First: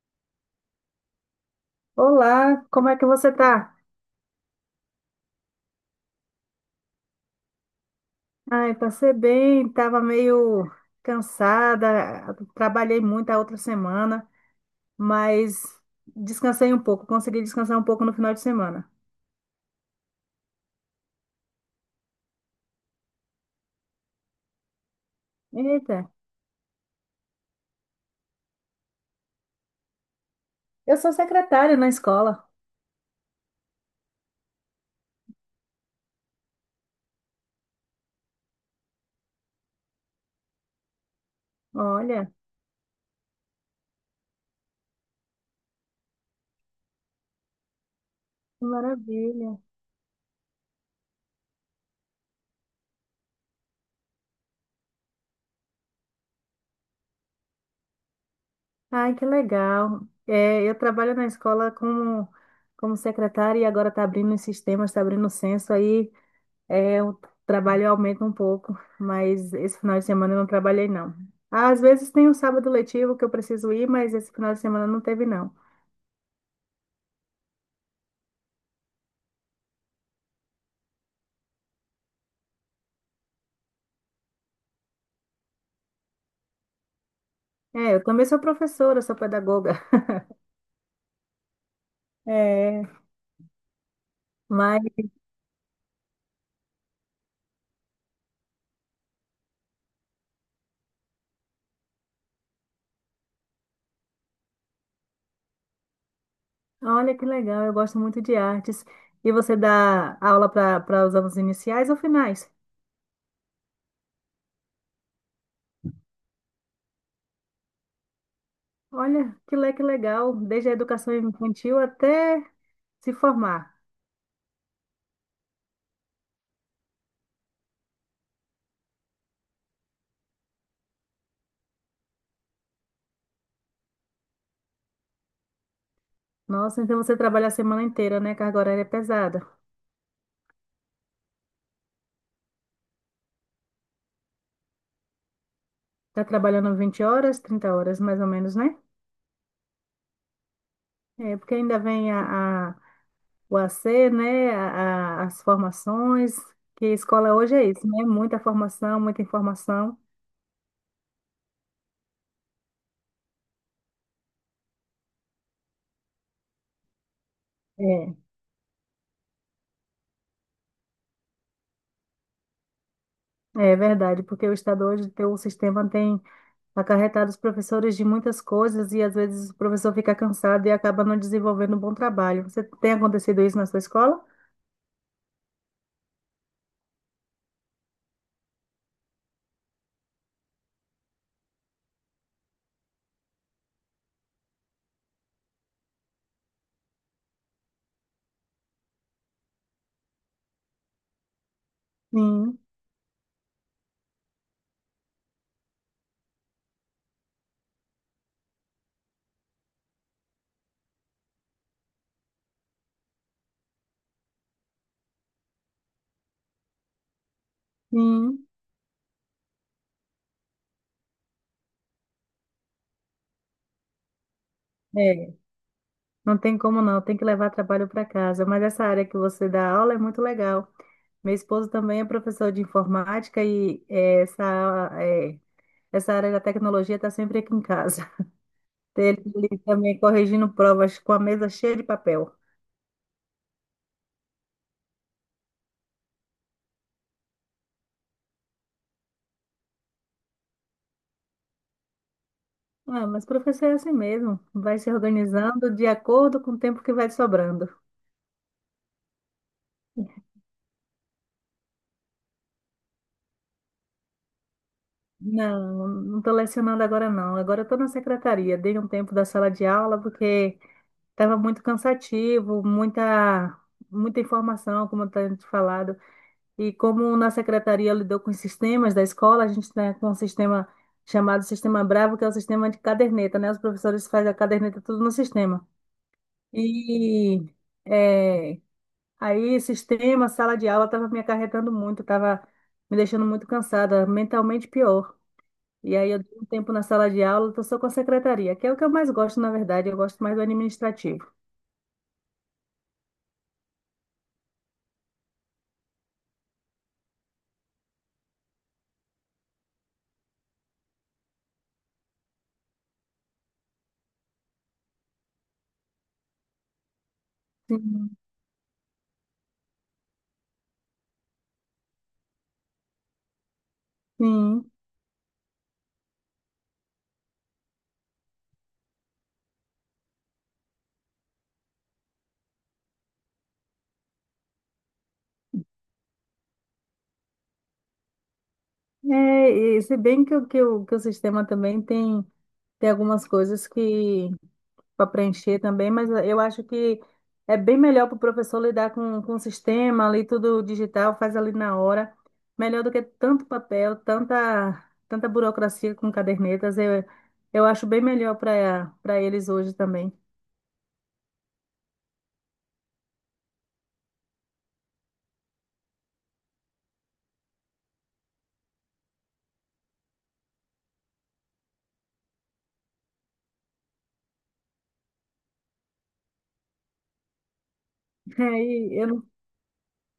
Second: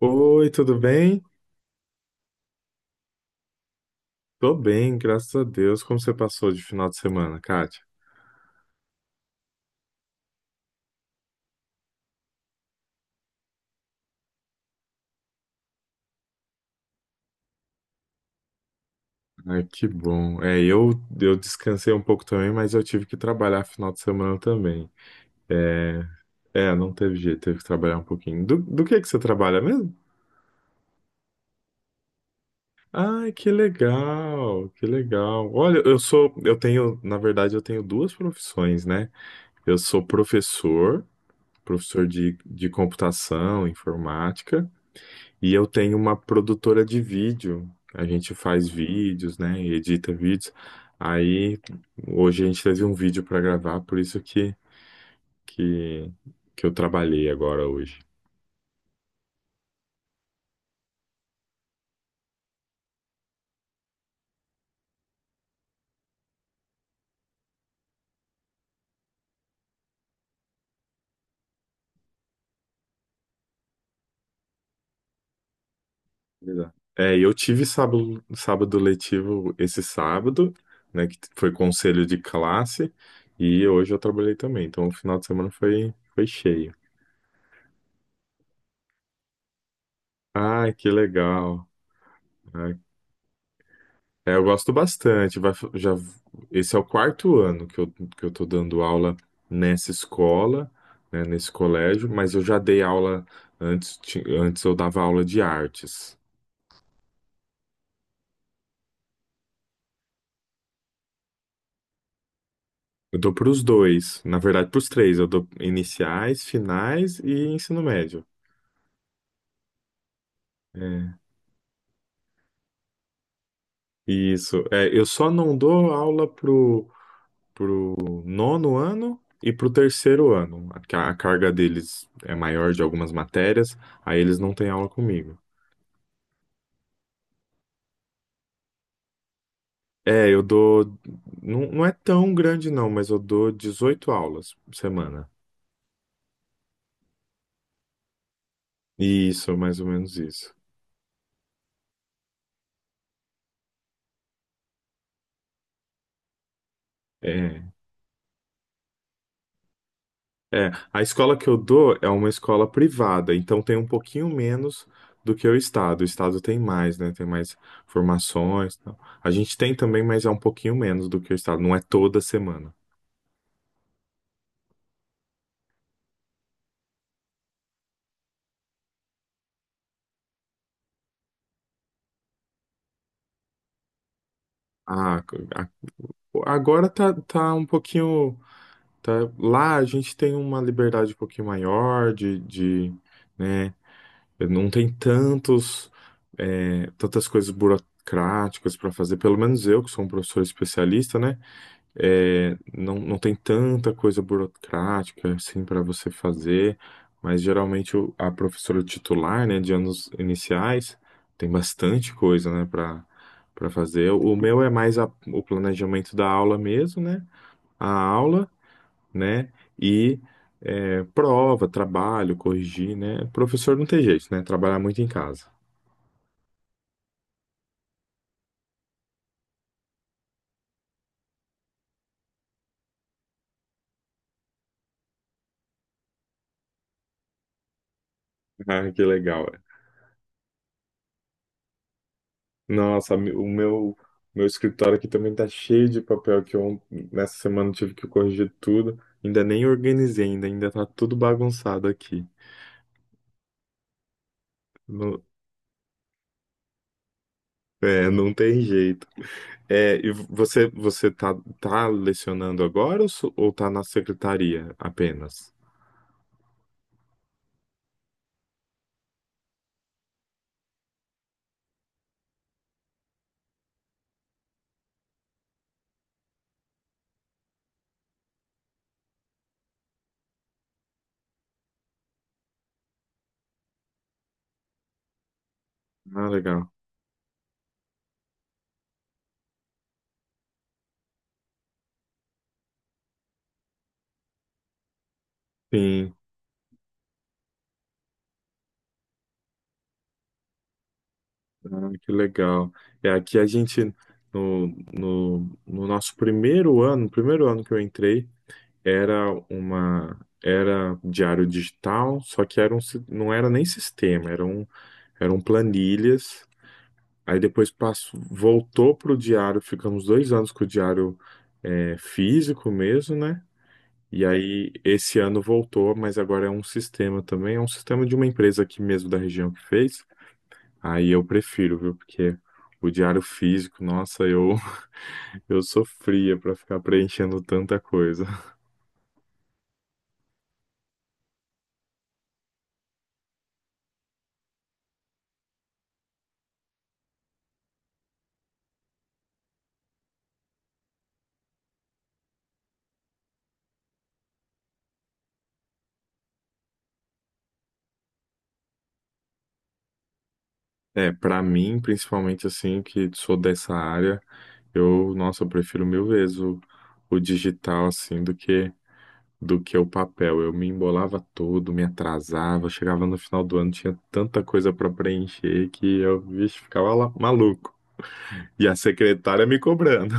Oi, tudo bem? Olá, como é que você tá? Tô bem, graças a Deus. Como você passou de final de semana, Kátia? Ai, passei bem, tava meio cansada, trabalhei muito a outra semana, mas descansei um pouco, consegui descansar um pouco no final de semana. Ai, que bom. É, eu descansei um pouco também, mas eu tive que trabalhar final de semana também. Eita, É, é, não teve jeito, teve que trabalhar um pouquinho. Do que você trabalha mesmo? eu sou secretária na escola. Ai, que legal, que legal. Olha, eu tenho, na verdade, eu tenho duas profissões, né? Eu sou professor, professor Olha, de, de computação, informática. E eu tenho uma produtora de vídeo. A gente que faz vídeos, maravilha. né? E edita vídeos. Aí hoje a gente teve um vídeo para gravar, por isso que, que eu trabalhei agora hoje. Ai, que legal. É, eu trabalho na escola como secretária e agora está abrindo os sistemas, está abrindo o censo aí. É, o trabalho aumenta um pouco, mas esse final de semana eu não trabalhei, não. Às vezes tem o sábado letivo que eu preciso ir, mas esse final de semana não teve, não. Exato. É, e eu tive sábado letivo esse sábado, né? Que foi conselho de classe. E hoje eu trabalhei também. Então o final de semana foi cheio. É, eu também sou professora, sou pedagoga. Ah, que legal. É, É, eu gosto mas bastante. Esse é o quarto ano que eu tô dando aula nessa escola, né, nesse colégio, mas eu já dei aula antes eu dava aula de artes. olha que legal, eu gosto muito de artes. E você dá aula para os anos iniciais ou finais? Eu dou para os dois, na verdade, para os três. Eu dou iniciais, finais e ensino médio. Olha, que legal, desde a educação É, infantil até se formar. isso. É, eu só não dou aula pro nono ano e pro terceiro ano. A carga deles é maior de algumas matérias, aí eles não têm aula comigo. Nossa, então você trabalha a semana inteira, né? Carga horária é pesada. É, eu dou. Não, não é tão grande, não, mas eu dou 18 aulas por semana. Tá trabalhando 20 horas, 30 horas mais ou menos, né? Isso, mais ou menos isso. É, porque ainda vem o AC, né? As formações, que escola hoje É, é isso, né? Muita formação, muita informação. é. A escola que eu dou é uma escola privada, então tem um pouquinho menos do que o estado. O estado tem mais, né? Tem mais É, formações e tal. A gente tem também, mas é um pouquinho menos do que o estado. Não é toda semana. é verdade, porque o Estado hoje, o sistema tem acarretado os professores de muitas coisas e às vezes o professor fica cansado e acaba não desenvolvendo um bom trabalho. Você tem acontecido isso na sua escola? Ah, a- agora tá um pouquinho. Tá, lá a gente tem uma liberdade um pouquinho maior né? Não tem tantos, tantas coisas burocráticas para fazer. Pelo menos eu, que sou um professor especialista, né? É, Sim, não, não tem tanta coisa burocrática assim para você fazer. Mas geralmente a professora titular, né, de anos iniciais, tem bastante coisa, né, para fazer. O meu é mais o planejamento da aula mesmo, né? A sim. aula, né? E prova, trabalho, corrigir, né? Professor não tem jeito, né? Trabalhar muito em É. casa. Não tem como não, tem que levar trabalho para casa. Mas essa área que você dá aula é muito legal. Meu esposo também é professor de informática e essa área da tecnologia está sempre aqui em casa. Ah, que Ele, legal. ele É. também corrigindo provas com a mesa cheia de papel. Nossa, o meu escritório aqui também tá cheio de papel que eu nessa semana tive que corrigir tudo. Ainda nem organizei ainda, ainda tá tudo bagunçado aqui. Ah, mas professor é assim mesmo, vai se Não, organizando de acordo com o tempo que vai sobrando. Não tem jeito. É, e você, você tá lecionando agora ou tá na secretaria apenas? Não, não estou lecionando agora não. Agora estou na secretaria. Dei um tempo da sala de aula porque tava muito cansativo, muita informação, como eu tenho te falado. E como na secretaria lidou com os sistemas da escola, a gente tem um sistema chamado Sistema Bravo, que é o sistema de caderneta, né? Os professores fazem a caderneta tudo no sistema. Ah, legal. E é, aí, sistema, sala de aula, estava me acarretando muito, estava me deixando muito cansada, mentalmente pior. E aí, Sim. eu dei um tempo na sala de aula, estou só com a secretaria, que é o que eu mais gosto, na verdade, eu gosto mais do administrativo. Ah, que legal. É, aqui a gente, no, no, no nosso primeiro ano que eu entrei, era uma, era diário digital, só que não era nem sistema, eram planilhas. Aí depois Sim. passou, voltou para o diário, ficamos 2 anos com o diário físico mesmo, né? E Sim. aí esse ano voltou, mas agora é um sistema também, é um sistema de uma empresa aqui mesmo da região que fez. Aí eu prefiro, viu? Porque o diário físico, nossa, eu, eu sofria pra ficar preenchendo tanta coisa. É, e se bem que, que o sistema também tem, tem algumas coisas que para preencher também, mas eu acho que é bem melhor para o professor lidar com o sistema ali, tudo digital, faz ali na hora, melhor do que tanto papel, tanta burocracia com cadernetas. Eu acho bem melhor para eles hoje também. É, pra mim, principalmente assim, que sou dessa área, nossa, eu prefiro mil vezes o digital, assim, do que o papel. Eu me embolava todo, me atrasava, chegava no final do ano, tinha tanta coisa pra preencher que eu, vixe, ficava lá, maluco. E a Aí eu secretária me cobrando.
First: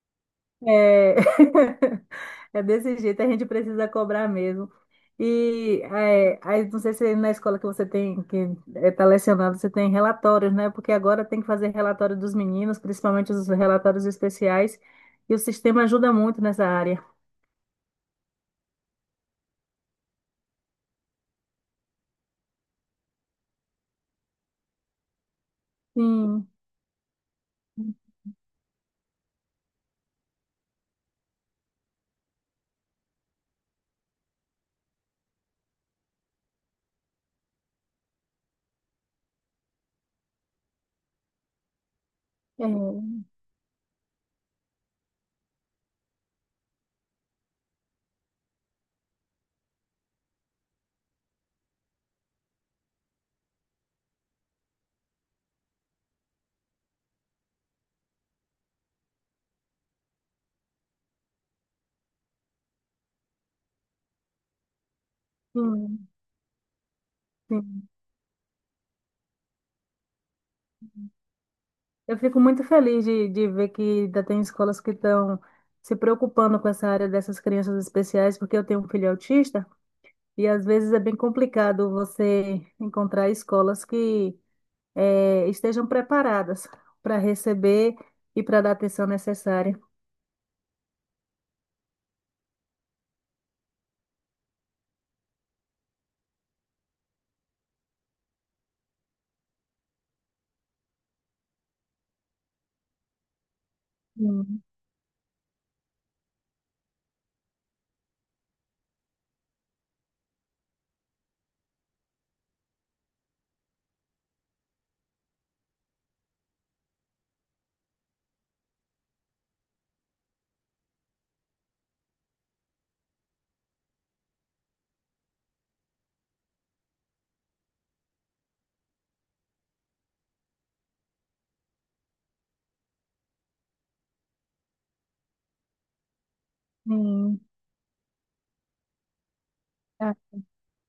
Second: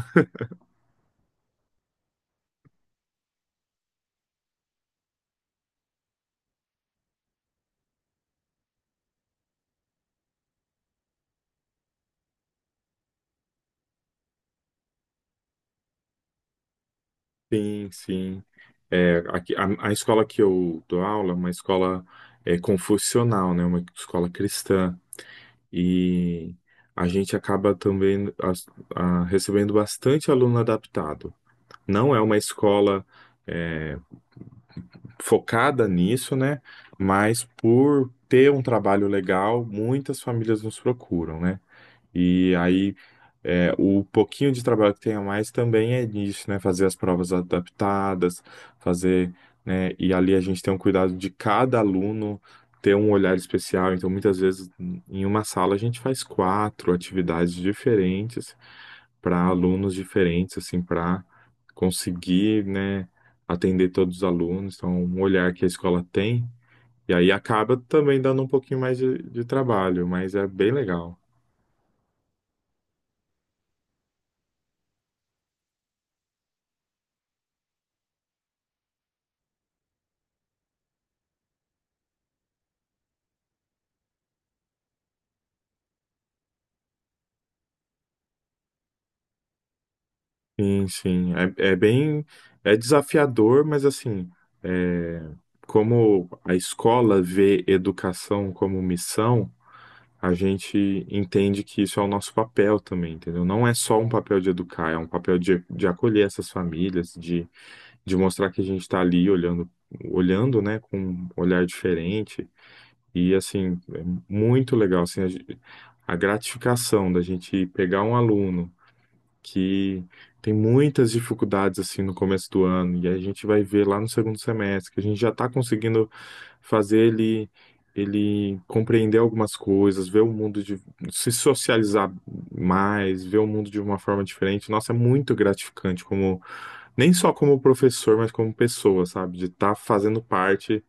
É, é desse jeito, a gente precisa cobrar mesmo. E é, aí, não sei se na escola que você tem, que está lecionando, você tem relatórios, né? Porque agora tem que fazer relatório dos meninos, principalmente os relatórios especiais, e o sistema ajuda muito nessa área. Sim, sim. É, aqui, a escola que eu dou aula é uma escola confucional, né? Uma escola cristã. Sim, E a gente acaba também recebendo bastante aluno adaptado. Não é uma escola é, focada nisso, né? Mas por ter um trabalho legal, muitas famílias nos procuram, né? E é, aí o pouquinho de trabalho que tem a mais também é nisso, né? Fazer as provas adaptadas, fazer, né? E ali a gente tem um cuidado de cada aluno ter um olhar especial. Então, muitas vezes, em uma sala, a gente faz quatro atividades diferentes para alunos diferentes, assim, para conseguir, né, atender todos os alunos. Então, um olhar que a escola sim, tem. E aí acaba sim. também dando um pouquinho mais de trabalho, mas é bem legal. Eu fico muito feliz de ver que ainda tem escolas que estão se preocupando com essa área dessas crianças especiais, porque eu tenho um filho autista. E às vezes é bem complicado você encontrar escolas que estejam preparadas para receber e para dar a atenção necessária. Sim, sim. É, é bem, é desafiador, mas assim, é, como a escola vê educação como missão, a gente entende que isso é o nosso papel também, entendeu? Não é só um papel de Sim, educar, é um papel de acolher essas famílias, de mostrar que a gente está ali olhando, olhando, né, com um olhar diferente. E assim, é muito legal, assim, a gratificação da gente pegar um aluno que tem muitas dificuldades assim no começo do ano e a gente vai ver lá no segundo semestre que a gente já está conseguindo fazer ele compreender algumas coisas, ver o mundo de se socializar mais, ver o mundo de uma forma diferente. Nossa, é muito gratificante como nem só sim. como professor, mas como pessoa, sabe? De estar Ah, fazendo parte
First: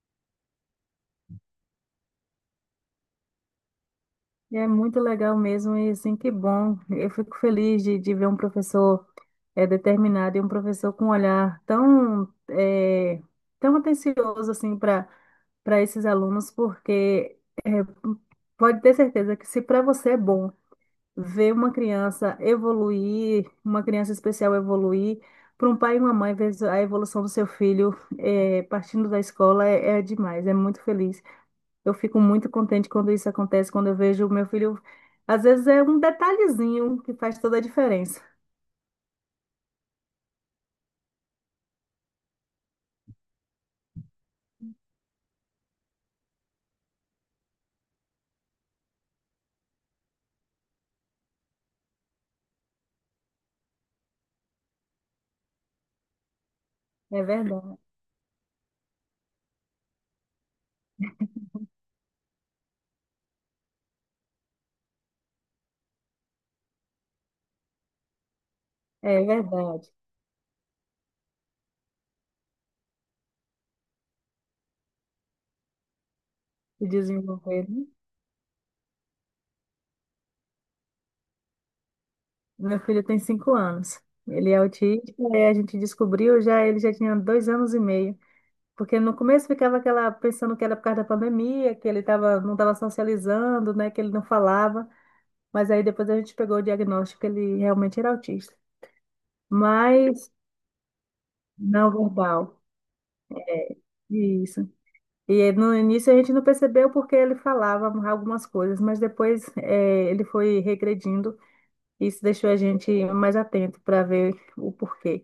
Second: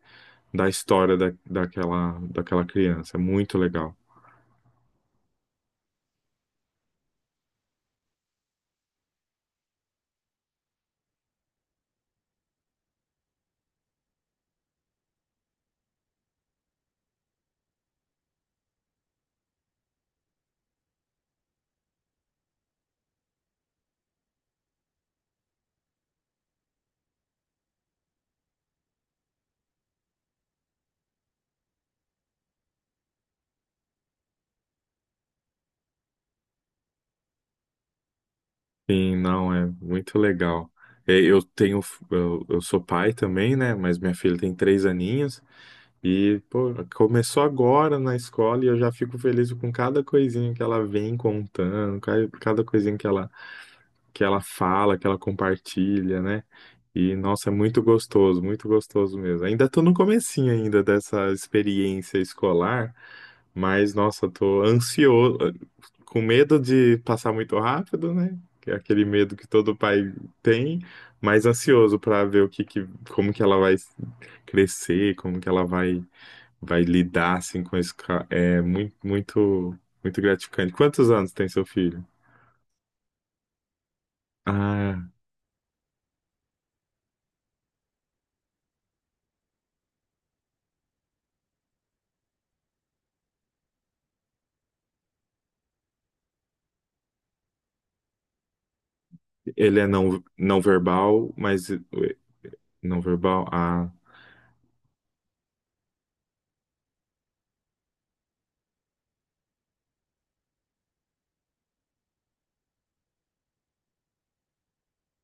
da história da, daquela daquela criança. É muito legal. é muito legal mesmo e assim, que bom. Eu fico feliz de ver um professor determinado e um professor com um olhar tão atencioso assim para esses alunos, porque eh, pode ter certeza que se para você é bom ver uma criança evoluir, uma criança especial evoluir, para um pai e uma mãe ver a evolução do seu filho partindo da escola é demais, é muito feliz. Eu fico muito contente quando isso acontece, quando eu vejo o meu filho. Às vezes é um detalhezinho que faz toda a diferença. Sim, não, é muito legal. É, eu sou pai também, né? Mas minha filha tem 3 aninhos e, pô, começou agora na escola e eu já fico feliz com cada coisinha que ela vem contando, cada coisinha que ela fala, que ela compartilha, né? E, É nossa, é verdade, muito gostoso mesmo. Ainda tô no comecinho ainda dessa experiência escolar, mas, nossa, tô ansioso, com medo de passar muito rápido, né? Que é aquele é medo que todo verdade. pai tem, mas ansioso para ver como que ela vai crescer, como que ela vai Se lidar assim desenvolver, com né? isso. É muito, muito, muito gratificante. Quantos anos tem seu filho? Meu filho tem 5 anos. Ele é Ah, autista, e a gente descobriu já, ele já tinha 2 anos e meio. Porque no começo ficava aquela pensando que era por causa da pandemia, que ele tava, não estava socializando, né, que ele não falava, mas aí depois a gente pegou o diagnóstico que ele realmente era autista. ele é não, Mas não verbal, mas não verbal. não verbal. É, Ah. isso. E no início a gente não percebeu porque ele falava algumas coisas, mas depois ele foi regredindo e isso deixou a gente mais atento para ver o porquê.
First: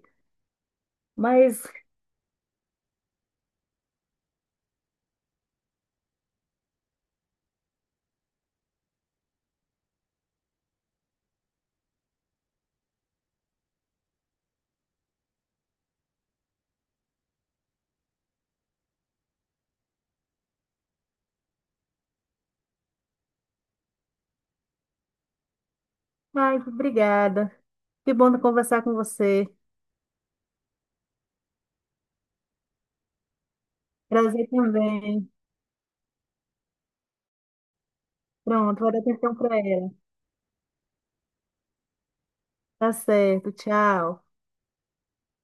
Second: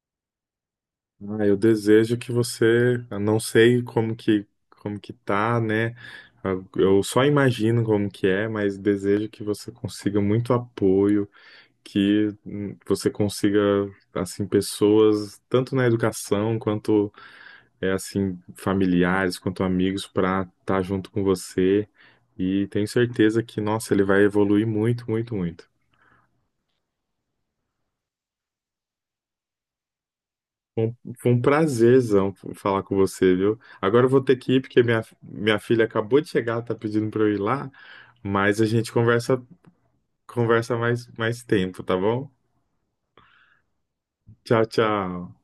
Ah, eu Mas, desejo eu não sei como que tá, né? Eu só imagino como que é, mas desejo que você consiga muito apoio, que você consiga assim pessoas tanto na educação quanto é assim familiares, quanto amigos para estar junto com você. E tenho certeza que, nossa, ele vai evoluir muito, muito, muito. ai, obrigada. Que bom conversar com você. Foi um prazerzão falar com você, viu? Agora eu vou ter Prazer que ir porque minha, também. minha filha acabou de chegar, tá pedindo pra eu ir lá, mas a Pronto, gente vou dar atenção conversa para ela. conversa mais tempo, tá bom? Tá certo, tchau. Tchau, tchau.